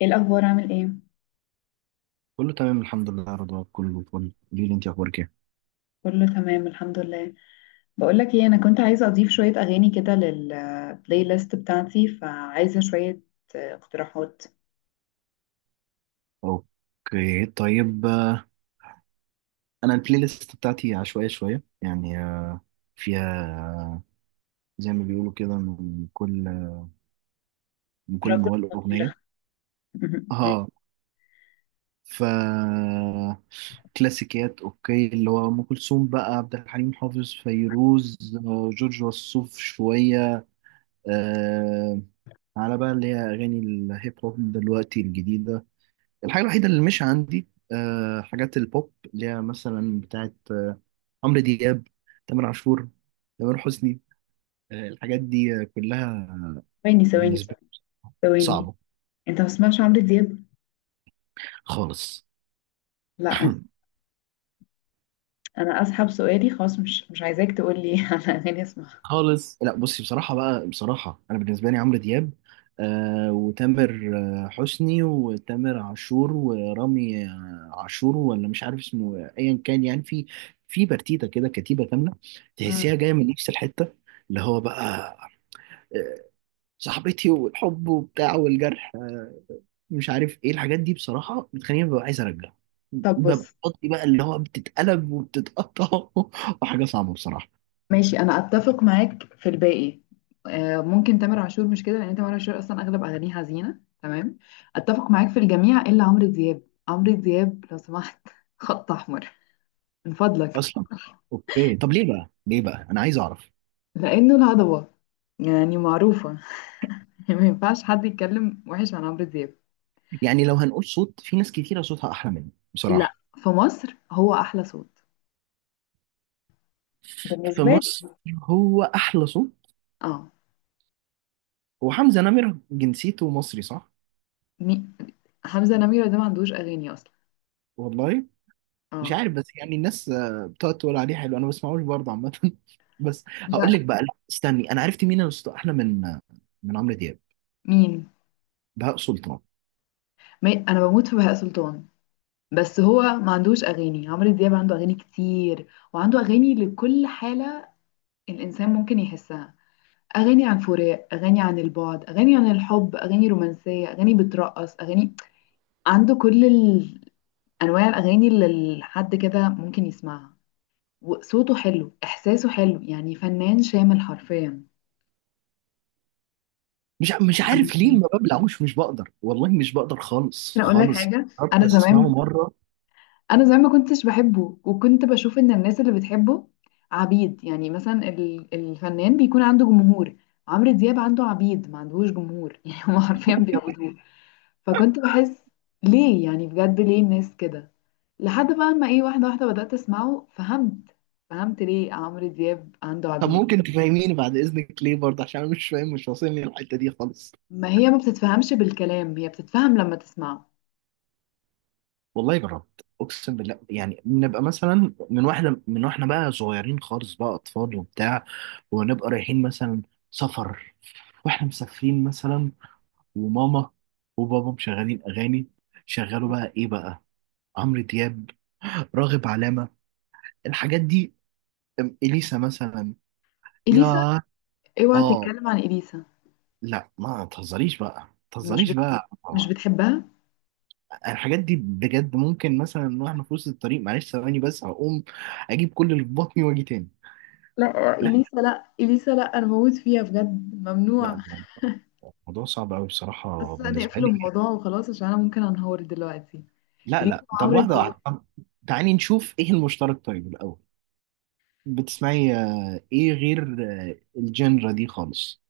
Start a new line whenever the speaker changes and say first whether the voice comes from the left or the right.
left: ايه الاخبار؟ عامل ايه؟
right: كله تمام الحمد لله يا رضوى، كله فل. قولي لي انت اخبارك ايه؟
left: كله تمام الحمد لله. بقول لك ايه، انا كنت عايزه اضيف شويه اغاني كده للبلاي ليست بتاعتي، فعايزه شويه اقتراحات.
right: اوكي طيب. انا البلاي ليست بتاعتي عشوائيه شويه يعني، فيها، آه، زي ما بيقولوا كده، من كل
left: رجل
right: موال
left: طويلة.
right: اغنيه. اه ف كلاسيكيات، اوكي، اللي هو ام كلثوم بقى، عبد الحليم حافظ، فيروز، جورج وسوف، شويه، آه، على بقى اللي هي اغاني الهيب هوب دلوقتي الجديده. الحاجة الوحيدة اللي مش عندي حاجات البوب، اللي هي مثلا بتاعت، عمرو دياب، تامر عاشور، تامر حسني، الحاجات دي، كلها
left: ثواني
right: بالنسبة لي
left: ثواني.
right: صعبة،
left: انت ما بتسمعش عمرو دياب؟
right: خالص
left: لا، انا اسحب سؤالي خلاص، مش عايزاك تقول لي على اغاني اسمعها.
right: خالص. لا بصي، بصراحة بقى، بصراحة أنا بالنسبة لي عمرو دياب، وتامر، حسني، وتامر عاشور، ورامي، عاشور، ولا مش عارف اسمه، أيا كان يعني. في برتيتة كده، كتيبة كاملة، تحسيها
left: مم.
right: جاية من نفس الحتة، اللي هو بقى، آه، صاحبتي، والحب وبتاع، والجرح، مش عارف ايه الحاجات دي بصراحة. بتخليني ببقى عايز ارجع،
left: طب
right: ببقى
left: بص.
right: بطني بقى اللي هو بتتقلب وبتتقطع وحاجة صعبة بصراحة.
left: ماشي، انا اتفق معاك في الباقي، ممكن تامر عاشور مش كده، لان تامر عاشور اصلا اغلب اغانيه حزينه، تمام. اتفق معاك في الجميع الا عمرو دياب. عمرو دياب لو سمحت خط احمر، من فضلك.
right: اصلا. اوكي طب ليه بقى، ليه بقى، انا عايز اعرف.
left: لانه الهضبه يعني، معروفه. ما ينفعش حد يتكلم وحش عن عمرو دياب.
right: يعني لو هنقول صوت، في ناس كتيرة صوتها احلى مني
left: لا،
right: بصراحة.
left: في مصر هو احلى صوت
right: في
left: بالنسبه لي.
right: مصر هو احلى صوت.
left: اه.
right: هو حمزة نمرة جنسيته مصري، صح؟
left: مي... حمزه نميره ده ما عندوش اغاني اصلا.
right: والله مش
left: اه.
right: عارف، بس يعني الناس، بتقعد تقول عليه حلو، انا ما بسمعوش برضه عامه بس
left: لا.
right: هقول لك بقى، لا استني، انا عرفت مين الاسطى احلى من، من عمرو دياب.
left: مين؟
right: بهاء سلطان.
left: ما... انا بموت في بهاء سلطان، بس هو ما عندوش اغاني. عمرو دياب عنده اغاني كتير، وعنده اغاني لكل حاله الانسان ممكن يحسها. اغاني عن فراق، اغاني عن البعد، اغاني عن الحب، اغاني رومانسيه، اغاني بترقص، اغاني، عنده كل انواع الاغاني اللي حد كده ممكن يسمعها. وصوته حلو، احساسه حلو، يعني فنان شامل حرفيا.
right: مش عارف ليه
left: ممكن
right: ما ببلعوش، مش بقدر والله، مش بقدر خالص
left: اقول لك
right: خالص.
left: حاجه. انا
right: حتى اسمعه
left: زمان،
right: مره.
left: انا زمان ما كنتش بحبه، وكنت بشوف ان الناس اللي بتحبه عبيد. يعني مثلا الفنان بيكون عنده جمهور، عمرو دياب عنده عبيد ما عندهوش جمهور. يعني هما حرفيا بيعبدوه. فكنت بحس ليه يعني، بجد ليه الناس كده؟ لحد بقى ما ايه، واحده واحده بدات اسمعه، فهمت. فهمت ليه عمرو دياب عنده
right: طب
left: عبيد.
right: ممكن تفهميني بعد اذنك ليه برضه؟ عشان انا مش فاهم، مش واصلني الحته دي خالص.
left: ما هي ما بتتفهمش بالكلام، هي بتتفهم لما تسمعه.
right: والله جربت، اقسم بالله، يعني نبقى مثلا من واحنا بقى صغيرين خالص، بقى اطفال وبتاع، ونبقى رايحين مثلا سفر، واحنا مسافرين مثلا، وماما وبابا مشغلين اغاني. شغلوا بقى ايه بقى؟ عمرو دياب، راغب علامة، الحاجات دي، اليسا مثلا.
left: اليسا.
right: يا.
left: اوعى
right: اه.
left: تتكلم عن اليسا.
right: لا، ما تهزريش بقى، ما
left: مش
right: تهزريش
left: بت...
right: بقى.
left: مش بتحبها.
right: الحاجات دي بجد ممكن مثلا واحنا في وسط الطريق. معلش ثواني بس هقوم اجيب كل اللي في بطني واجي تاني.
left: لا
right: لا
left: اليسا، لا اليسا، لا انا بموت فيها بجد،
right: لا،
left: ممنوع.
right: الموضوع صعب قوي بصراحة
left: حاسه ان
right: بالنسبة
left: اقفل
right: لي.
left: الموضوع وخلاص، عشان انا ممكن انهار دلوقتي.
right: لا
left: اليسا
right: لا طب،
left: وعمرو
right: واحدة
left: دياب.
right: واحدة، طب تعالي نشوف ايه المشترك طيب الاول. بتسمعي ايه غير، الجنرا دي خالص؟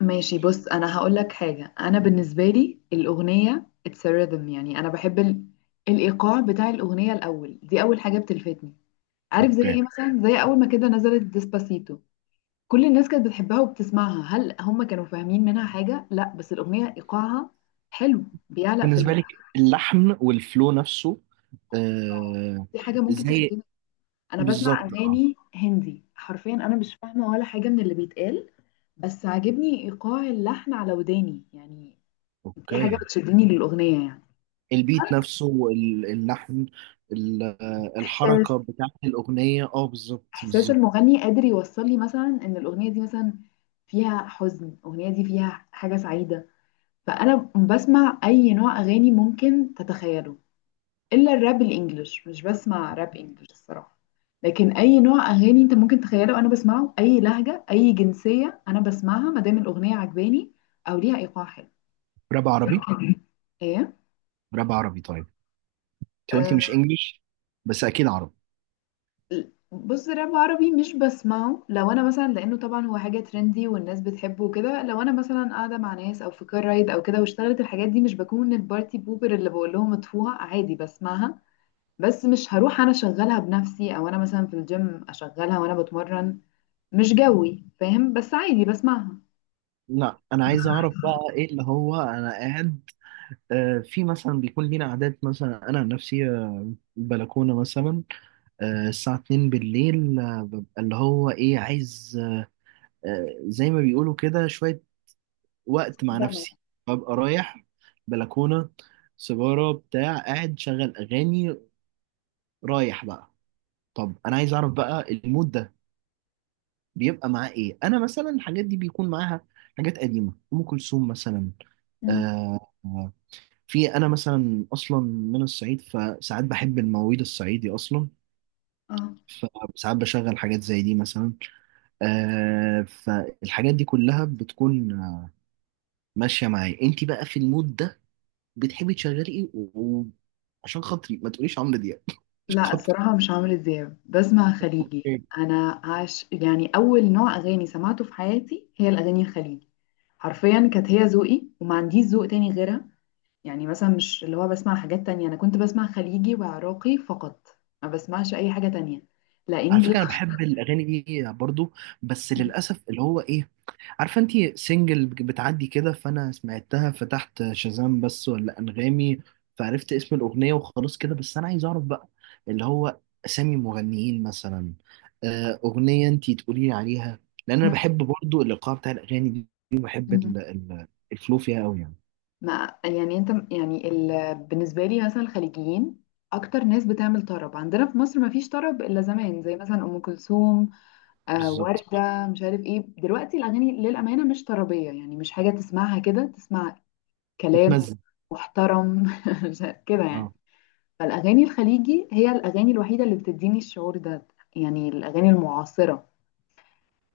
left: ماشي بص، انا هقول لك حاجه. انا بالنسبه لي الاغنيه اتس ريذم، يعني انا بحب الايقاع بتاع الاغنيه الاول، دي اول حاجه بتلفتني. عارف زي
right: اوكي.
left: ايه؟ مثلا زي اول ما كده نزلت ديسباسيتو، كل الناس كانت بتحبها وبتسمعها. هل هم كانوا فاهمين منها حاجه؟ لا، بس الاغنيه ايقاعها حلو، بيعلق في
right: بالنسبه لك اللحن والفلو نفسه،
left: آه.
right: آه
left: دي حاجه ممكن
right: زي،
left: تشد. انا بسمع
right: بالظبط.
left: اغاني هندي حرفيا، انا مش فاهمه ولا حاجه من اللي بيتقال، بس عاجبني ايقاع اللحن على وداني يعني. دي حاجه
right: اوكي.
left: بتشدني للاغنيه يعني.
right: البيت نفسه، اللحن،
left: احساس،
right: الحركه بتاعت الاغنيه، اه بالظبط
left: احساس
right: بالظبط.
left: المغني قادر يوصل لي مثلا ان الاغنيه دي مثلا فيها حزن، الاغنيه دي فيها حاجه سعيده. فانا بسمع اي نوع اغاني ممكن تتخيله، الا الراب الانجليش، مش بسمع راب انجليش الصراحه. لكن اي نوع اغاني انت ممكن تخيله انا بسمعه، اي لهجه، اي جنسيه انا بسمعها، ما دام الاغنيه عجباني او ليها ايقاع حلو.
right: راب عربي،
left: ايه؟
right: راب عربي طيب. انت قلتي مش
left: آه،
right: انجليش، بس اكيد عربي.
left: بص، راب عربي مش بسمعه. لو انا مثلا، لانه طبعا هو حاجه ترندي والناس بتحبه وكده، لو انا مثلا قاعده مع ناس او في كار رايد او كده واشتغلت الحاجات دي، مش بكون البارتي بوبر اللي بقول لهم اطفوها، عادي بسمعها. بس مش هروح انا اشغلها بنفسي، او انا مثلا في الجيم اشغلها وانا بتمرن. مش جوي فاهم، بس عادي بسمعها.
right: لا انا عايز اعرف بقى ايه اللي هو، انا قاعد، في مثلا بيكون لينا عادات، مثلا انا عن نفسي، بلكونه مثلا، الساعة 2 بالليل، ببقى اللي هو إيه عايز، زي ما بيقولوا كده، شوية وقت مع
left: مفضلة.
right: نفسي. ببقى رايح بلكونة، سيجارة بتاع، قاعد شغل أغاني رايح بقى. طب أنا عايز أعرف بقى المود ده بيبقى معاه إيه. أنا مثلا الحاجات دي بيكون معاها حاجات قديمة، أم كلثوم مثلا،
left: مم.
right: آه، آه، في أنا مثلا أصلا من الصعيد، فساعات بحب المواويل الصعيدي أصلا،
left: اه،
right: فساعات بشغل حاجات زي دي مثلا، فالحاجات دي كلها بتكون، ماشية معايا. انت بقى في المود ده بتحبي تشغلي ايه و- وعشان خاطري ما تقوليش عمرو دياب عشان
left: لا الصراحة مش عمرو دياب، بسمع خليجي.
right: خاطري.
left: أنا عاش يعني، أول نوع أغاني سمعته في حياتي هي الأغاني الخليجي، حرفيا كانت هي ذوقي وما عنديش ذوق تاني غيرها. يعني مثلا مش اللي هو بسمع حاجات تانية، أنا كنت بسمع خليجي وعراقي فقط، ما بسمعش أي حاجة تانية. لا.
right: على فكرة أنا بحب الأغاني دي برضو، بس للأسف اللي هو إيه، عارفة أنت سنجل بتعدي كده، فأنا سمعتها، فتحت شازام بس ولا أنغامي، فعرفت اسم الأغنية وخلاص كده. بس أنا عايز أعرف بقى اللي هو أسامي مغنيين مثلا، أغنية أنت تقولي لي عليها، لأن أنا بحب برضو الإيقاع بتاع الأغاني دي، وبحب
left: إنجليش.
right: الفلو فيها أوي يعني.
left: ما يعني انت يعني بالنسبه لي مثلا، الخليجيين اكتر ناس بتعمل طرب. عندنا في مصر ما فيش طرب الا زمان، زي مثلا ام كلثوم، آه
right: بالظبط.
left: ورده، مش عارف ايه. دلوقتي الاغاني للامانه مش طربيه، يعني مش حاجه تسمعها كده تسمع كلام
right: تتمزج.
left: محترم. مش عارف- كده
right: أه
left: يعني. فالاغاني الخليجي هي الاغاني الوحيده اللي بتديني الشعور ده، يعني الاغاني المعاصره.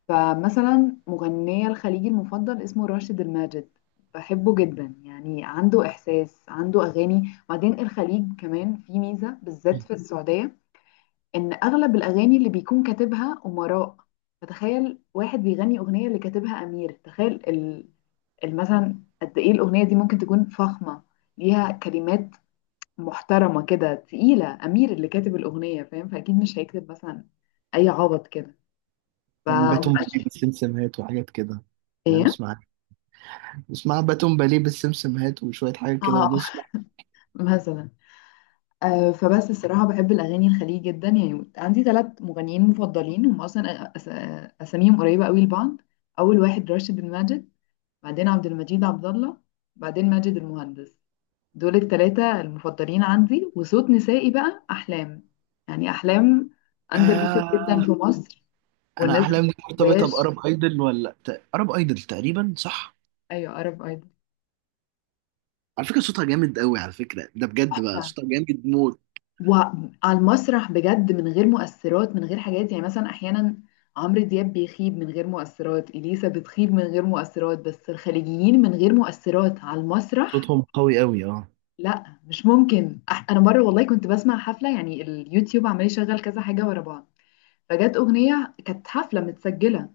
left: فمثلا مغنية الخليجي المفضل اسمه راشد الماجد، بحبه جدا، يعني عنده إحساس عنده أغاني. وبعدين الخليج كمان في ميزة، بالذات في السعودية، إن أغلب الأغاني اللي بيكون كاتبها أمراء. فتخيل واحد بيغني أغنية اللي كاتبها أمير، تخيل مثلا قد إيه الأغنية دي ممكن تكون فخمة، ليها كلمات محترمة كده، تقيلة. أمير اللي كاتب الأغنية فاهم، فأكيد مش هيكتب مثلا أي عبط كده. ف الله.
right: باتون بيبي، سمسمهات وحاجات كده، يعني أنا
left: إيه؟
right: بسمع اسمها باتون باليه بالسمسمهات وشوية حاجات كده
left: اه.
right: بنسمع.
left: مثلا. آه، فبس الصراحة بحب الأغاني الخليجي جدا. يعني عندي ثلاث مغنيين مفضلين، هم أصلا أساميهم قريبة قوي لبعض. أول واحد راشد الماجد، بعدين عبد المجيد عبد الله، بعدين ماجد المهندس. دول الثلاثة المفضلين عندي. وصوت نسائي بقى أحلام. يعني أحلام أندر ريتد جدا
right: ياه.
left: في مصر،
right: أنا
left: والناس ما
right: أحلامي دي مرتبطة
left: بتحبهاش.
right: بأرب أيدل، ولا أرب أيدل تقريبا، صح؟
left: أيوة، عرب أيضا.
right: على فكرة صوتها جامد قوي، على فكرة ده بجد بقى، صوتها جامد موت.
left: وعلى المسرح بجد، من غير مؤثرات، من غير حاجات. يعني مثلا احيانا عمرو دياب بيخيب من غير مؤثرات، اليسا بتخيب من غير مؤثرات، بس الخليجيين من غير مؤثرات على المسرح.
right: صوتهم قوي قوي اه
left: لا مش ممكن. انا مره والله كنت بسمع حفله، يعني اليوتيوب عمال يشغل كذا حاجه ورا بعض، فجت اغنيه كانت حفله متسجله،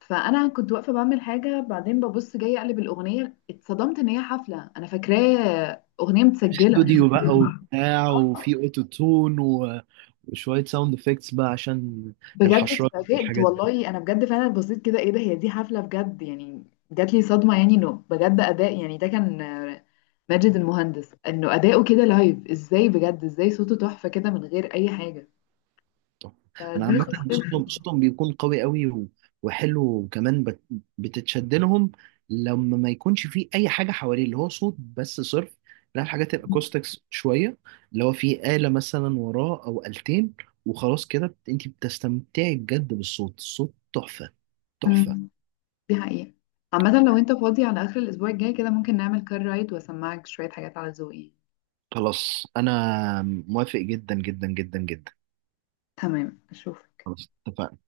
left: فانا كنت واقفه بعمل حاجه، بعدين ببص جاي اقلب الاغنيه، اتصدمت ان هي حفله، انا فاكراه اغنيه
right: في
left: متسجله.
right: استوديو بقى وبتاع، وفي اوتو تون و... وشوية ساوند افكتس بقى عشان
left: بجد
right: الحشرات
left: اتفاجئت
right: والحاجات.
left: والله، انا بجد فعلا بصيت كده، ايه ده، هي دي حفله بجد يعني؟ جات لي صدمه يعني، انه بجد اداء. يعني ده كان ماجد المهندس، انه اداؤه كده لايف ازاي بجد، ازاي صوته تحفه كده من غير اي حاجه.
right: انا
left: فدي
right: عامه
left: خسرت.
right: صوتهم بيكون قوي قوي، وحلو، وكمان بتتشد لهم لما ما يكونش فيه اي حاجه حواليه، اللي هو صوت بس صرف. لا الحاجات الاكوستكس شويه، اللي هو فيه آلة مثلا وراه او آلتين، وخلاص كده انت بتستمتعي بجد بالصوت. الصوت تحفه تحفه.
left: مم. دي حقيقه. عامه لو انت فاضي على اخر الاسبوع الجاي كده، ممكن نعمل كار رايد واسمعك شويه حاجات على ذوقي.
right: خلاص، انا موافق جدا جدا جدا جدا.
left: تمام، اشوفك.
right: خلاص اتفقنا.